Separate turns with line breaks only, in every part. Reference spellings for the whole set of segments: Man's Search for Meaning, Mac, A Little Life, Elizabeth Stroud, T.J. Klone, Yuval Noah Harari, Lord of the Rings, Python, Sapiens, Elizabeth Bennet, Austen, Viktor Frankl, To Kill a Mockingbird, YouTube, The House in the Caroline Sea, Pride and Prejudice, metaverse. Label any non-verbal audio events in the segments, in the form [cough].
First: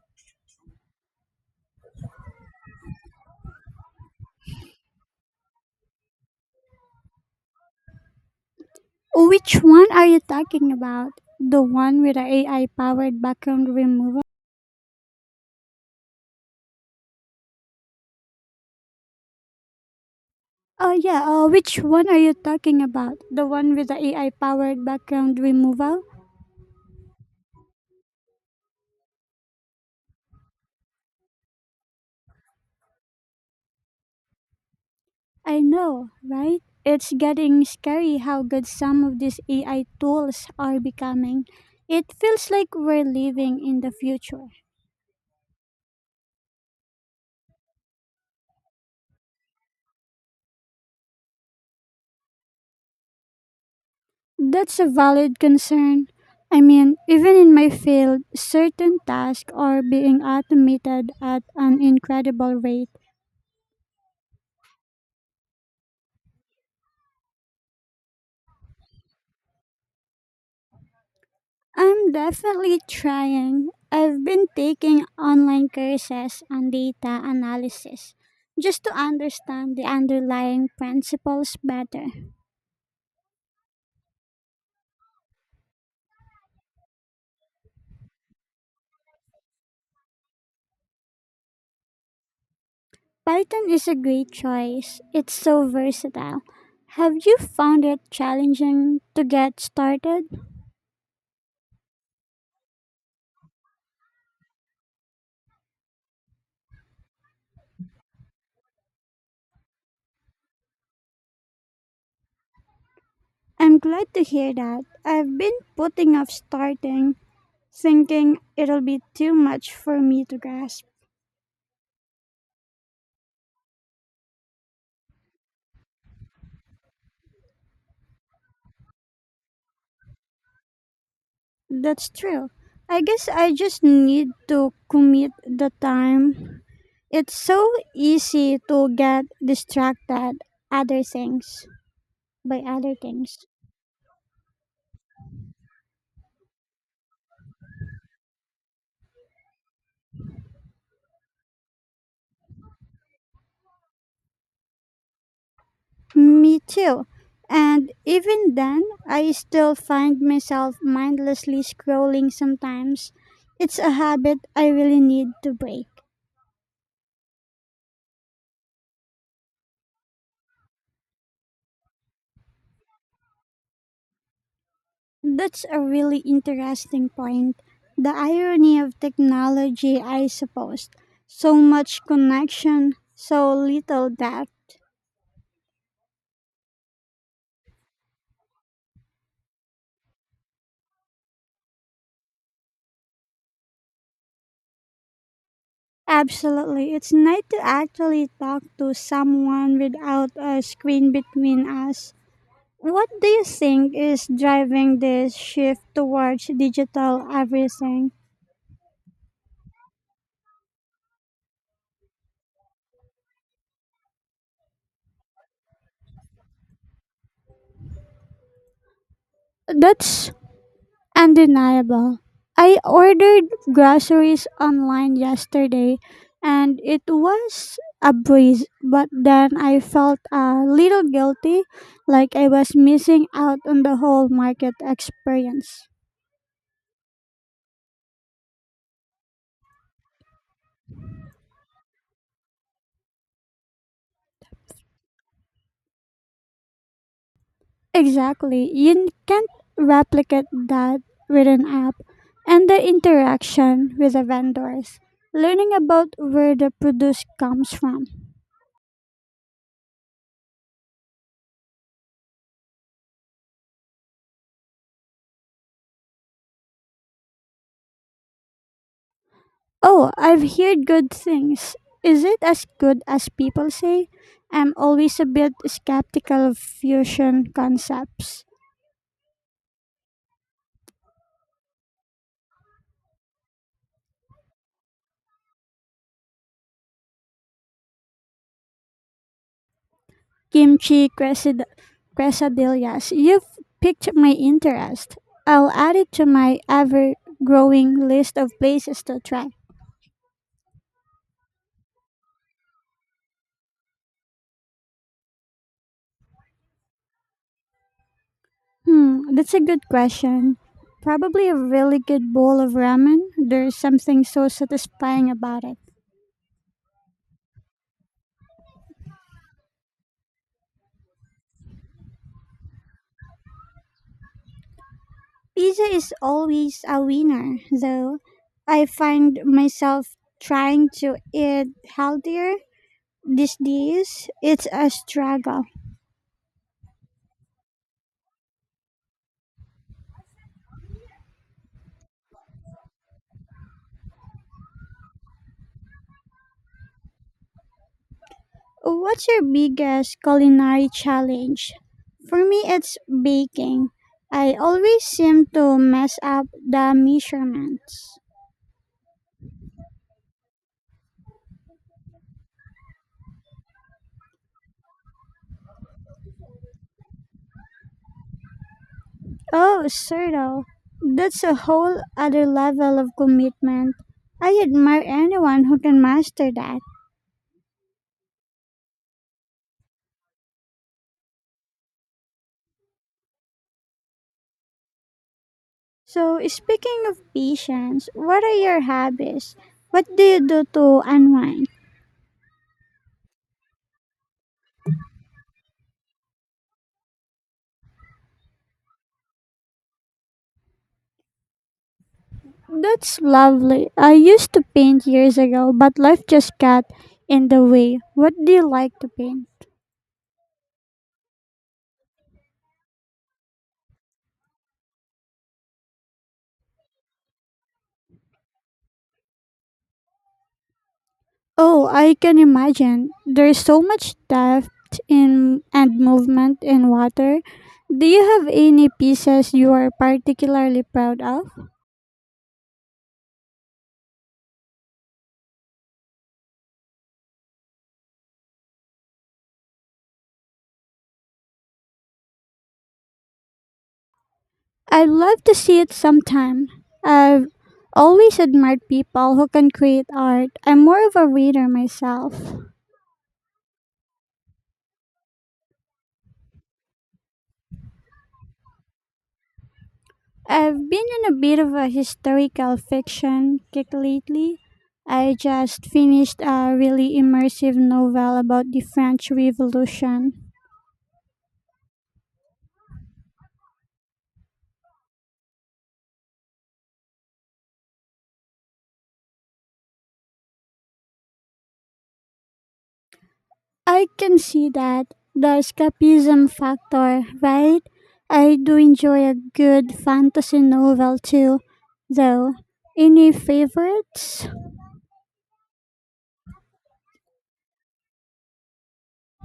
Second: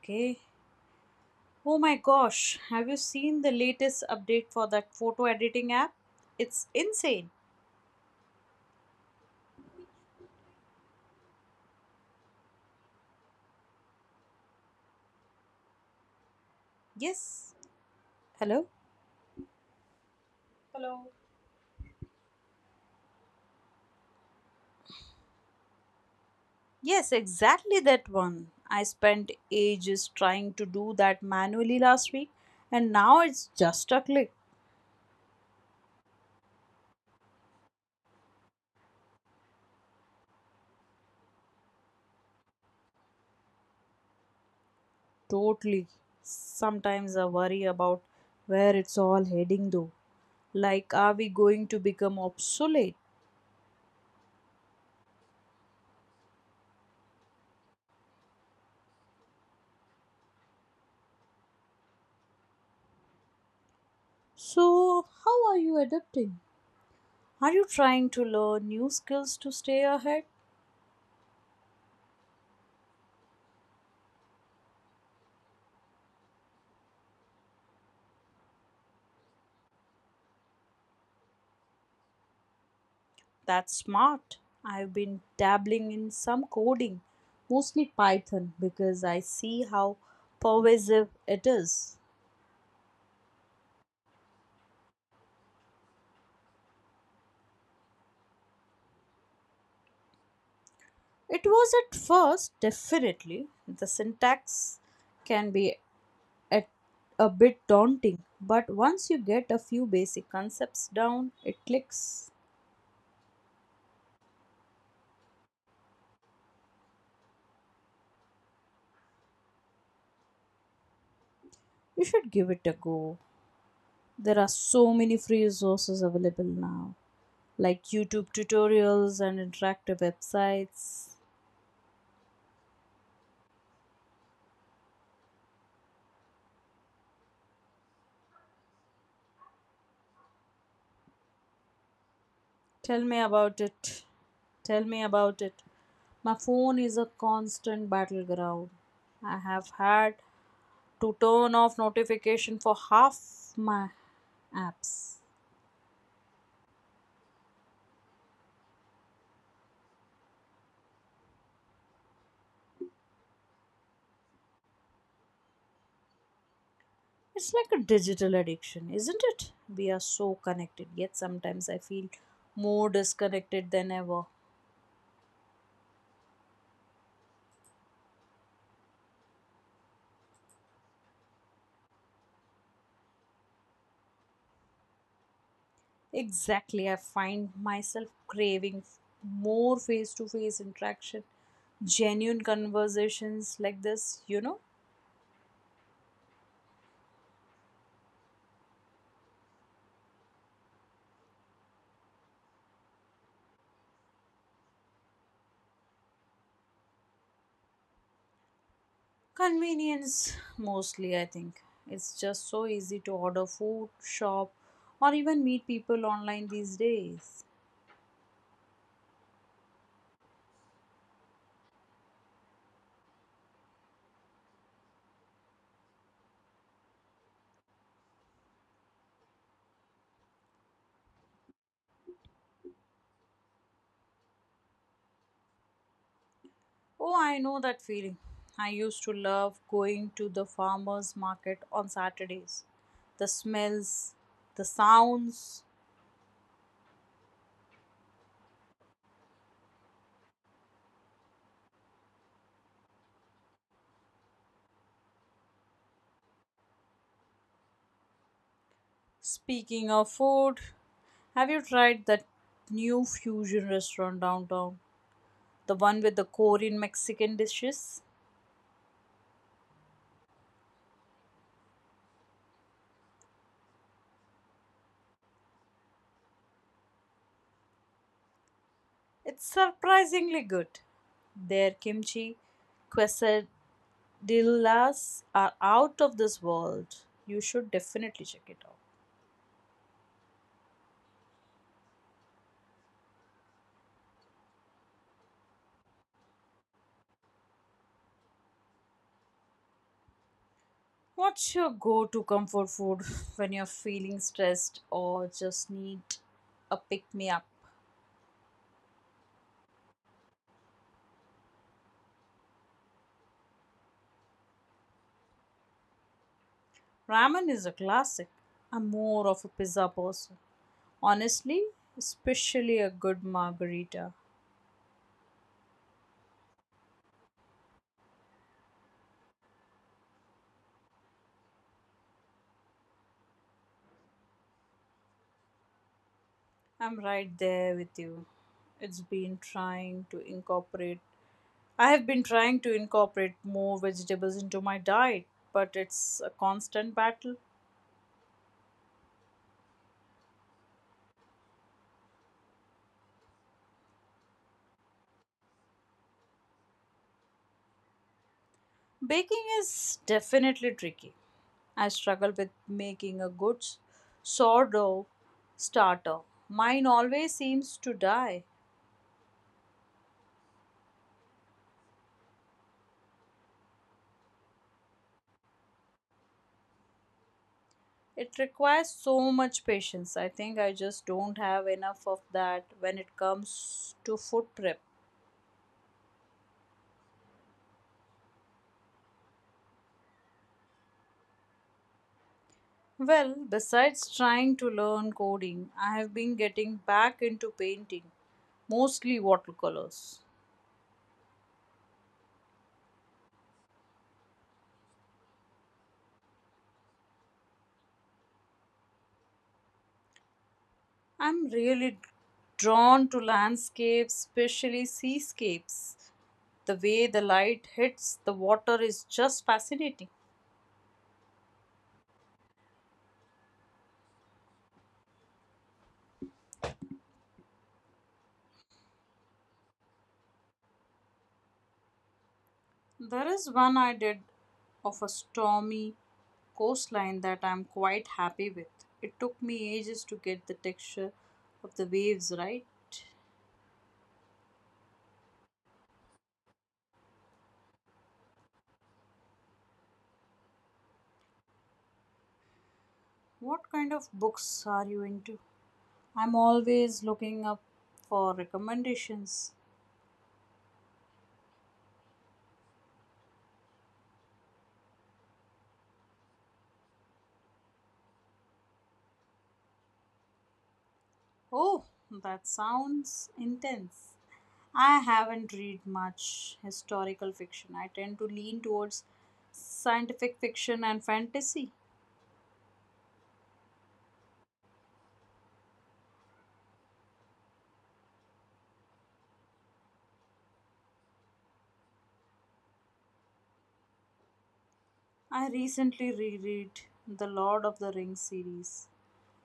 Okay. Oh my gosh, have you seen the latest update for that photo editing app? It's insane.
Which one are you talking about? The one with the AI powered background removal?
Yes. Hello?
Oh
Hello.
yeah, which one are you talking about? The one with the AI powered background removal?
Yes, exactly that one. I spent ages trying to do that manually last week, and now it's just a click.
I know, right? It's getting scary how good some of these AI tools are becoming. It feels like we're living in the future.
Totally. Sometimes I worry about where it's all heading though. Like, are we going to become obsolete?
That's a valid concern. I mean, even in my field, certain tasks are being automated at an incredible rate.
So, how are you adapting? Are you trying to learn new skills to stay ahead?
I'm definitely trying. I've been taking online courses on data analysis just to understand the underlying principles better.
That's smart. I've been dabbling in some coding, mostly Python, because I see how pervasive it is.
Python is a great choice, it's so versatile. Have you found it challenging to get started?
It was at first, definitely. The syntax can be at a bit daunting, but once you get a few basic concepts down, it clicks.
I'm glad to hear that. I've been putting off starting, thinking it'll be too much for me to grasp.
You should give it a go. There are so many free resources available now, like YouTube tutorials and interactive websites.
That's true. I guess I just need to commit the time. It's so easy to get distracted other things by other
Tell me
things.
about it. Tell me about it. My phone is a constant battleground. I have had to turn off notification for half my apps.
Me too. And even then, I still find myself mindlessly scrolling sometimes. It's a habit I really need to break.
It's like a digital addiction, isn't it? We are so connected, yet sometimes I feel more disconnected than ever.
That's a really interesting point. The irony of technology, I suppose. So much connection, so little depth.
Exactly, I find myself craving more face to face interaction, genuine conversations like this, you know?
Absolutely. It's nice to actually talk to someone without a screen between us. What do you think is driving this shift towards digital everything?
Convenience mostly, I think. It's just so easy to order food, shop, or even meet people online these days.
That's Undeniable. I ordered groceries online yesterday and it was a breeze, but then I felt a little guilty, like I was missing out on the whole market experience.
Oh, I know that feeling. I used to love going to the farmers market on Saturdays. The smells, the sounds.
Exactly. You can't replicate that with an app, and the interaction with the vendors, learning about where the produce comes from.
Speaking of food, have you tried that new fusion restaurant downtown? The one with the Korean Mexican dishes?
Oh, I've heard good things. Is it as good as people say? I'm always a bit skeptical of fusion concepts.
It's surprisingly good. Their kimchi quesadillas are out of this world. You should definitely check it out.
Kimchi quesad- Quesadillas. You've piqued my interest. I'll add it to my ever growing list of places to try.
What's your go to comfort food [laughs] when you're feeling stressed or just need a pick me up?
Hmm, that's a good question. Probably a really good bowl of ramen. There's something so satisfying about it.
Ramen is a classic. I'm more of a pizza person. Honestly, especially a good margarita.
Pizza is always a winner, though. I find myself trying to eat healthier these days. It's a struggle.
I'm right there with you. It's been trying to incorporate I have been trying to incorporate more vegetables into my diet, but it's a constant battle.
What's your biggest culinary challenge? For me, it's baking. I always seem to mess up the measurements.
Baking is definitely tricky. I struggle with making a good sourdough starter. Mine always seems to die.
Oh, Cerdo, that's a whole other level of commitment. I admire anyone who can master that.
It requires so much patience. I think I just don't have enough of that when it comes to food prep.
So, speaking of patience, what are your hobbies? What do you do to unwind?
Well, besides trying to learn coding, I have been getting back into painting, mostly watercolors.
That's lovely. I used to paint years ago, but life just got in the way. What do you like to paint?
I'm really drawn to landscapes, especially seascapes. The way the light hits the water is just fascinating.
Oh, I can imagine. There's so much depth in and movement in water. Do you have any pieces you are particularly proud of?
There is one I did of a stormy coastline that I'm quite happy with. It took me ages to get the texture of the waves right.
I'd love to see it sometime. I've always admired people who can create art. I'm more of a reader myself.
What kind of books are you into? I'm always looking up for recommendations.
I've been in a bit of a historical fiction kick lately. I just finished a really immersive novel about the French Revolution.
Oh, that sounds intense. I haven't read much historical fiction. I tend to lean towards scientific fiction and fantasy.
I can see that, the escapism factor, right? I do enjoy a good fantasy novel too, though. Any favorites?
I recently reread the Lord of the Rings series.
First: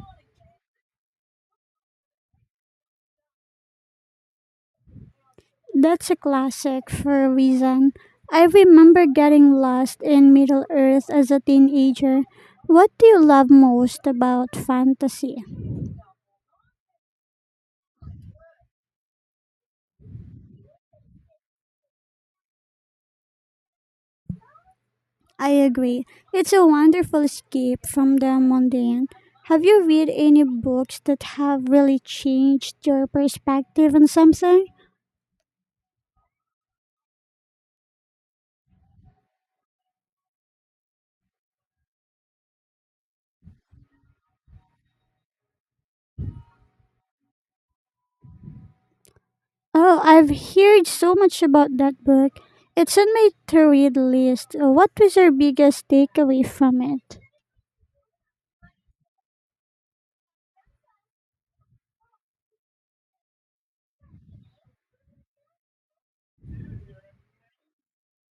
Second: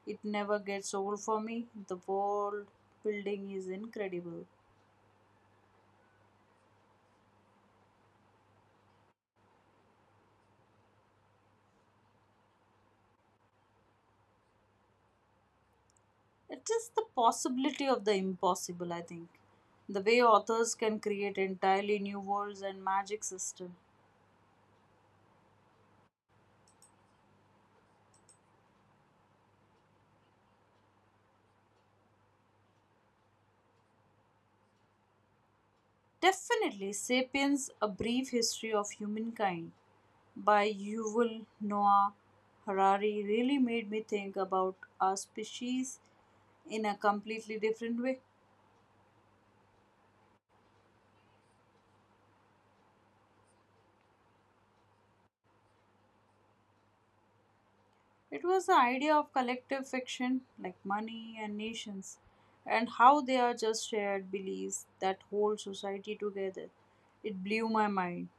It never gets old for me. The world building is incredible.
That's a classic for a reason. I remember getting lost in Middle Earth as a teenager. What do you love most about fantasy?
It is the possibility of the impossible, I think. The way authors can create entirely new worlds and magic system.
I agree. It's a wonderful escape from the mundane. Have you read any books that have really changed your perspective on something?
Definitely Sapiens, a brief history of humankind by Yuval Noah Harari really made me think about our species in a completely different way.
Oh, I've heard so much about that book. It's on my to read list. What was your biggest takeaway from it?
It was the idea of collective fiction like money and nations, and how they are just shared beliefs that hold society together. It blew my mind.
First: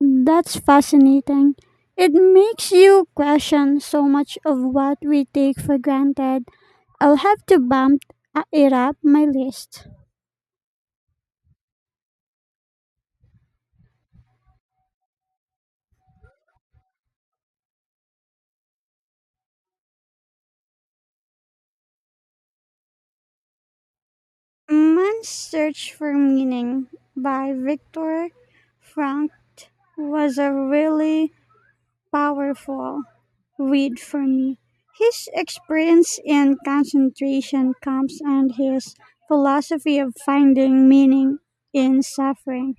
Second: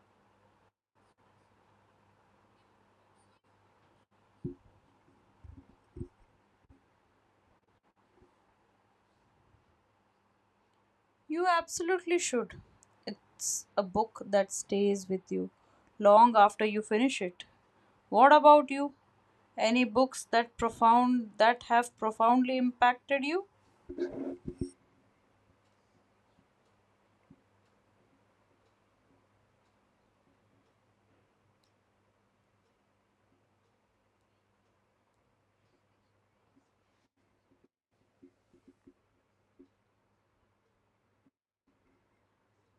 That's fascinating. It makes you question so much of what we take for granted. I'll have to bump it up my list.
You absolutely should. It's a book that stays with you long after you finish it. What about you? Any books that profound that have profoundly impacted you?
Man's Search for Meaning by Viktor Frankl was a really powerful read for me. His experience in concentration camps and his philosophy of finding meaning in suffering.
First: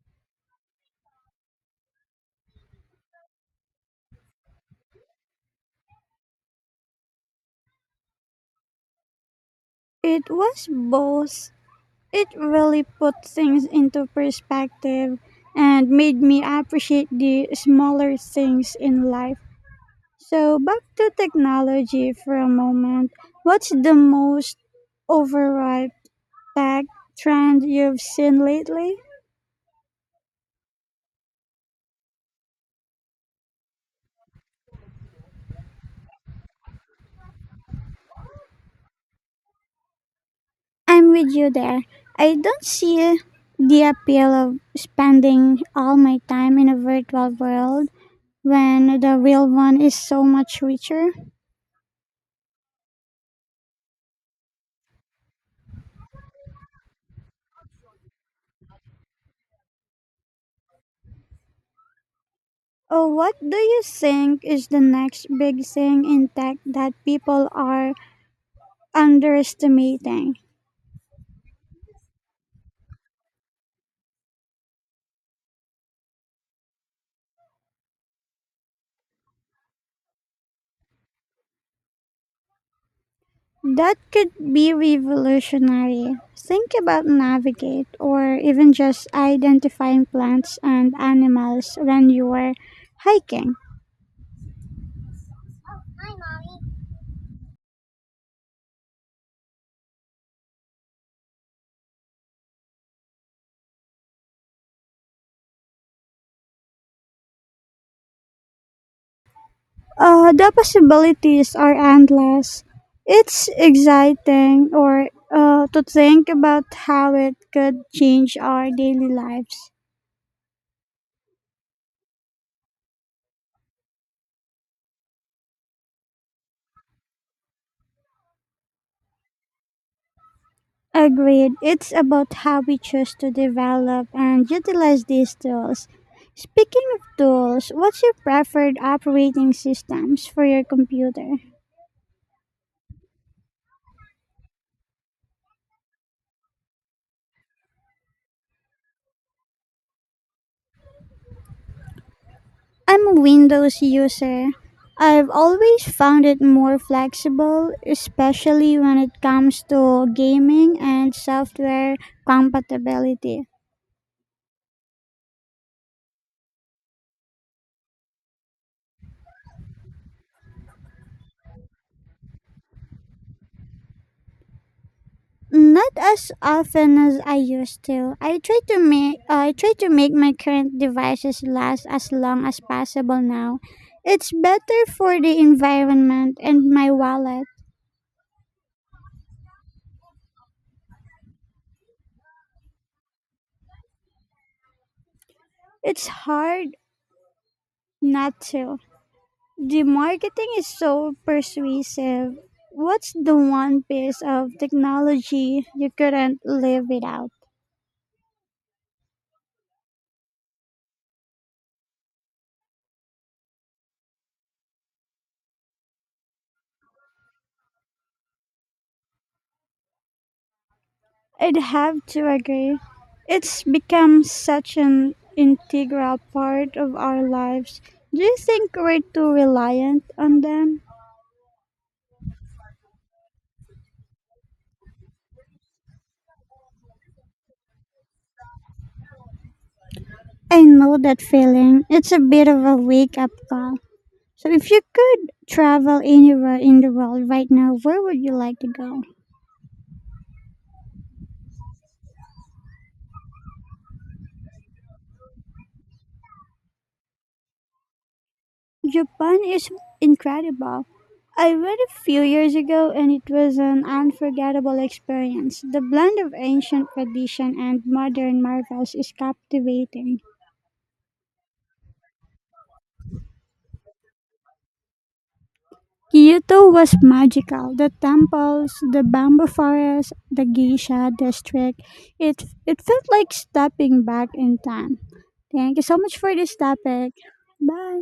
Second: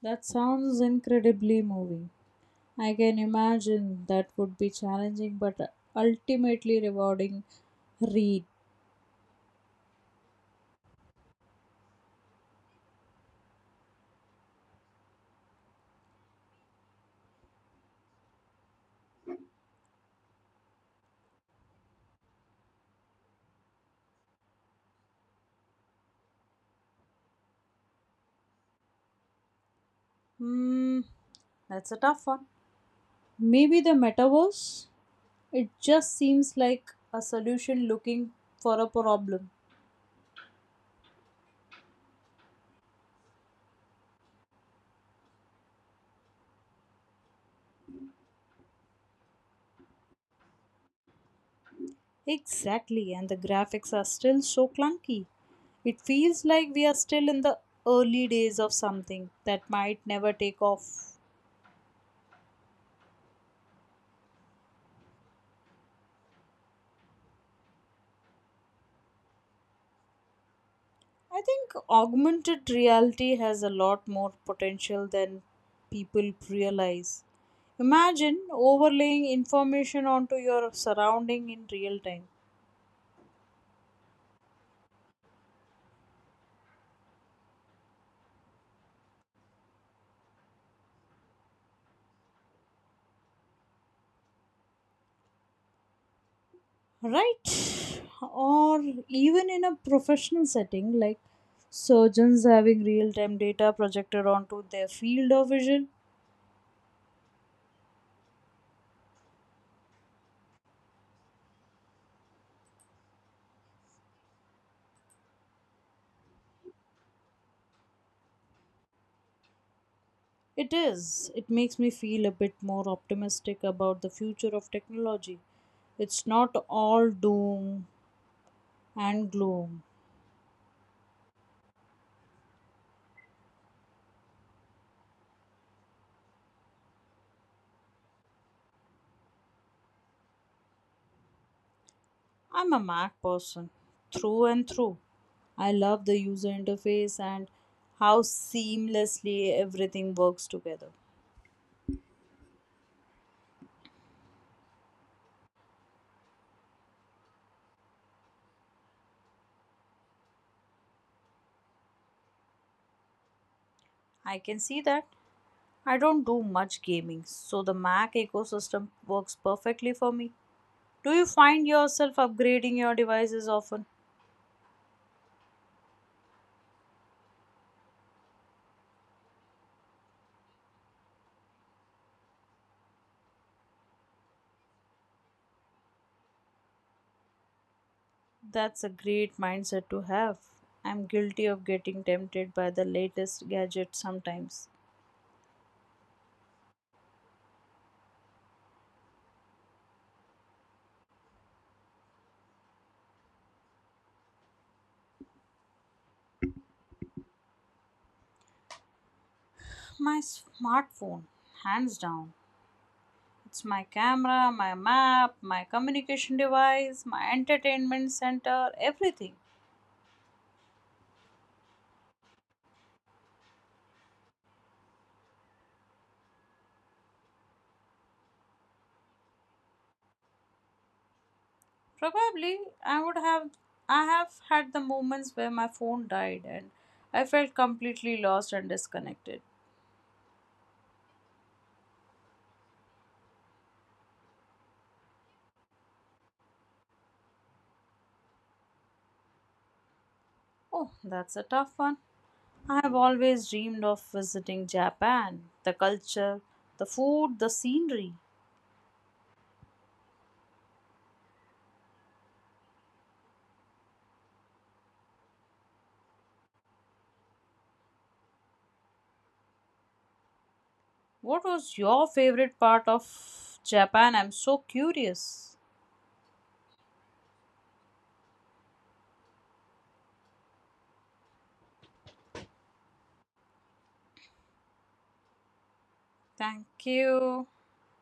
That sounds incredibly moving. I can imagine that would be challenging but ultimately rewarding read.
It was both It really put things into perspective and made me appreciate the smaller things in life. So, back to technology for a moment. What's the most overripe tech trend you've seen lately?
Hmm, That's a tough one. Maybe the metaverse? It just seems like a solution looking for a problem.
I'm with you there. I don't see the appeal of spending all my time in a virtual world when the real one is so much richer.
Exactly, and the graphics are still so clunky. It feels like we are still in the early days of something that might never take off.
Oh, what do you think is the next big thing in tech that people are underestimating?
I think augmented reality has a lot more potential than people realize. Imagine overlaying information onto your surrounding in real time,
That could be revolutionary. Think about navigate or even just identifying plants and animals when you are hiking.
right? Or even in a professional setting, like surgeons having real time data projected onto their field of vision.
The possibilities are endless. It's exciting or to think about how it could change our daily lives.
It is. It makes me feel a bit more optimistic about the future of technology. It's not all doom and gloom.
Agreed. It's about how we choose to develop and utilize these tools. Speaking of tools, what's your preferred operating systems for your computer?
I'm a Mac person, through and through. I love the user interface and how seamlessly everything works together.
I'm a Windows user. I've always found it more flexible, especially when it comes to gaming and software compatibility.
I can see that I don't do much gaming, so the Mac ecosystem works perfectly for me. Do you find yourself upgrading your devices often?
Not as often as I used to. I try to make my current devices last as long as possible now. It's better for the environment and my wallet.
That's a great mindset to have. I'm guilty of getting tempted by the latest gadget sometimes.
It's hard not to. The marketing is so persuasive. What's the one piece of technology you couldn't live without?
My smartphone, hands down. It's my camera, my map, my communication device, my entertainment center, everything.
I'd have to agree. It's become such an integral part of our lives. Do you think we're too reliant on them?
Probably I would have I have had the moments where my phone died and I felt completely lost and disconnected.
I know that feeling. It's a bit of a wake up call. So, if you could travel anywhere in the world right now, where would you like to go?
Oh, that's a tough one. I have always dreamed of visiting Japan, the culture, the food, the scenery.
Japan is incredible. I went a few years ago and it was an unforgettable experience. The blend of ancient tradition and modern marvels is captivating.
What was your favorite part of Japan? I'm so curious.
Kyoto was magical. The temples, the bamboo forest, the geisha district. It felt like stepping back in time. Thank you so much for this
Thank
topic.
you.
Bye.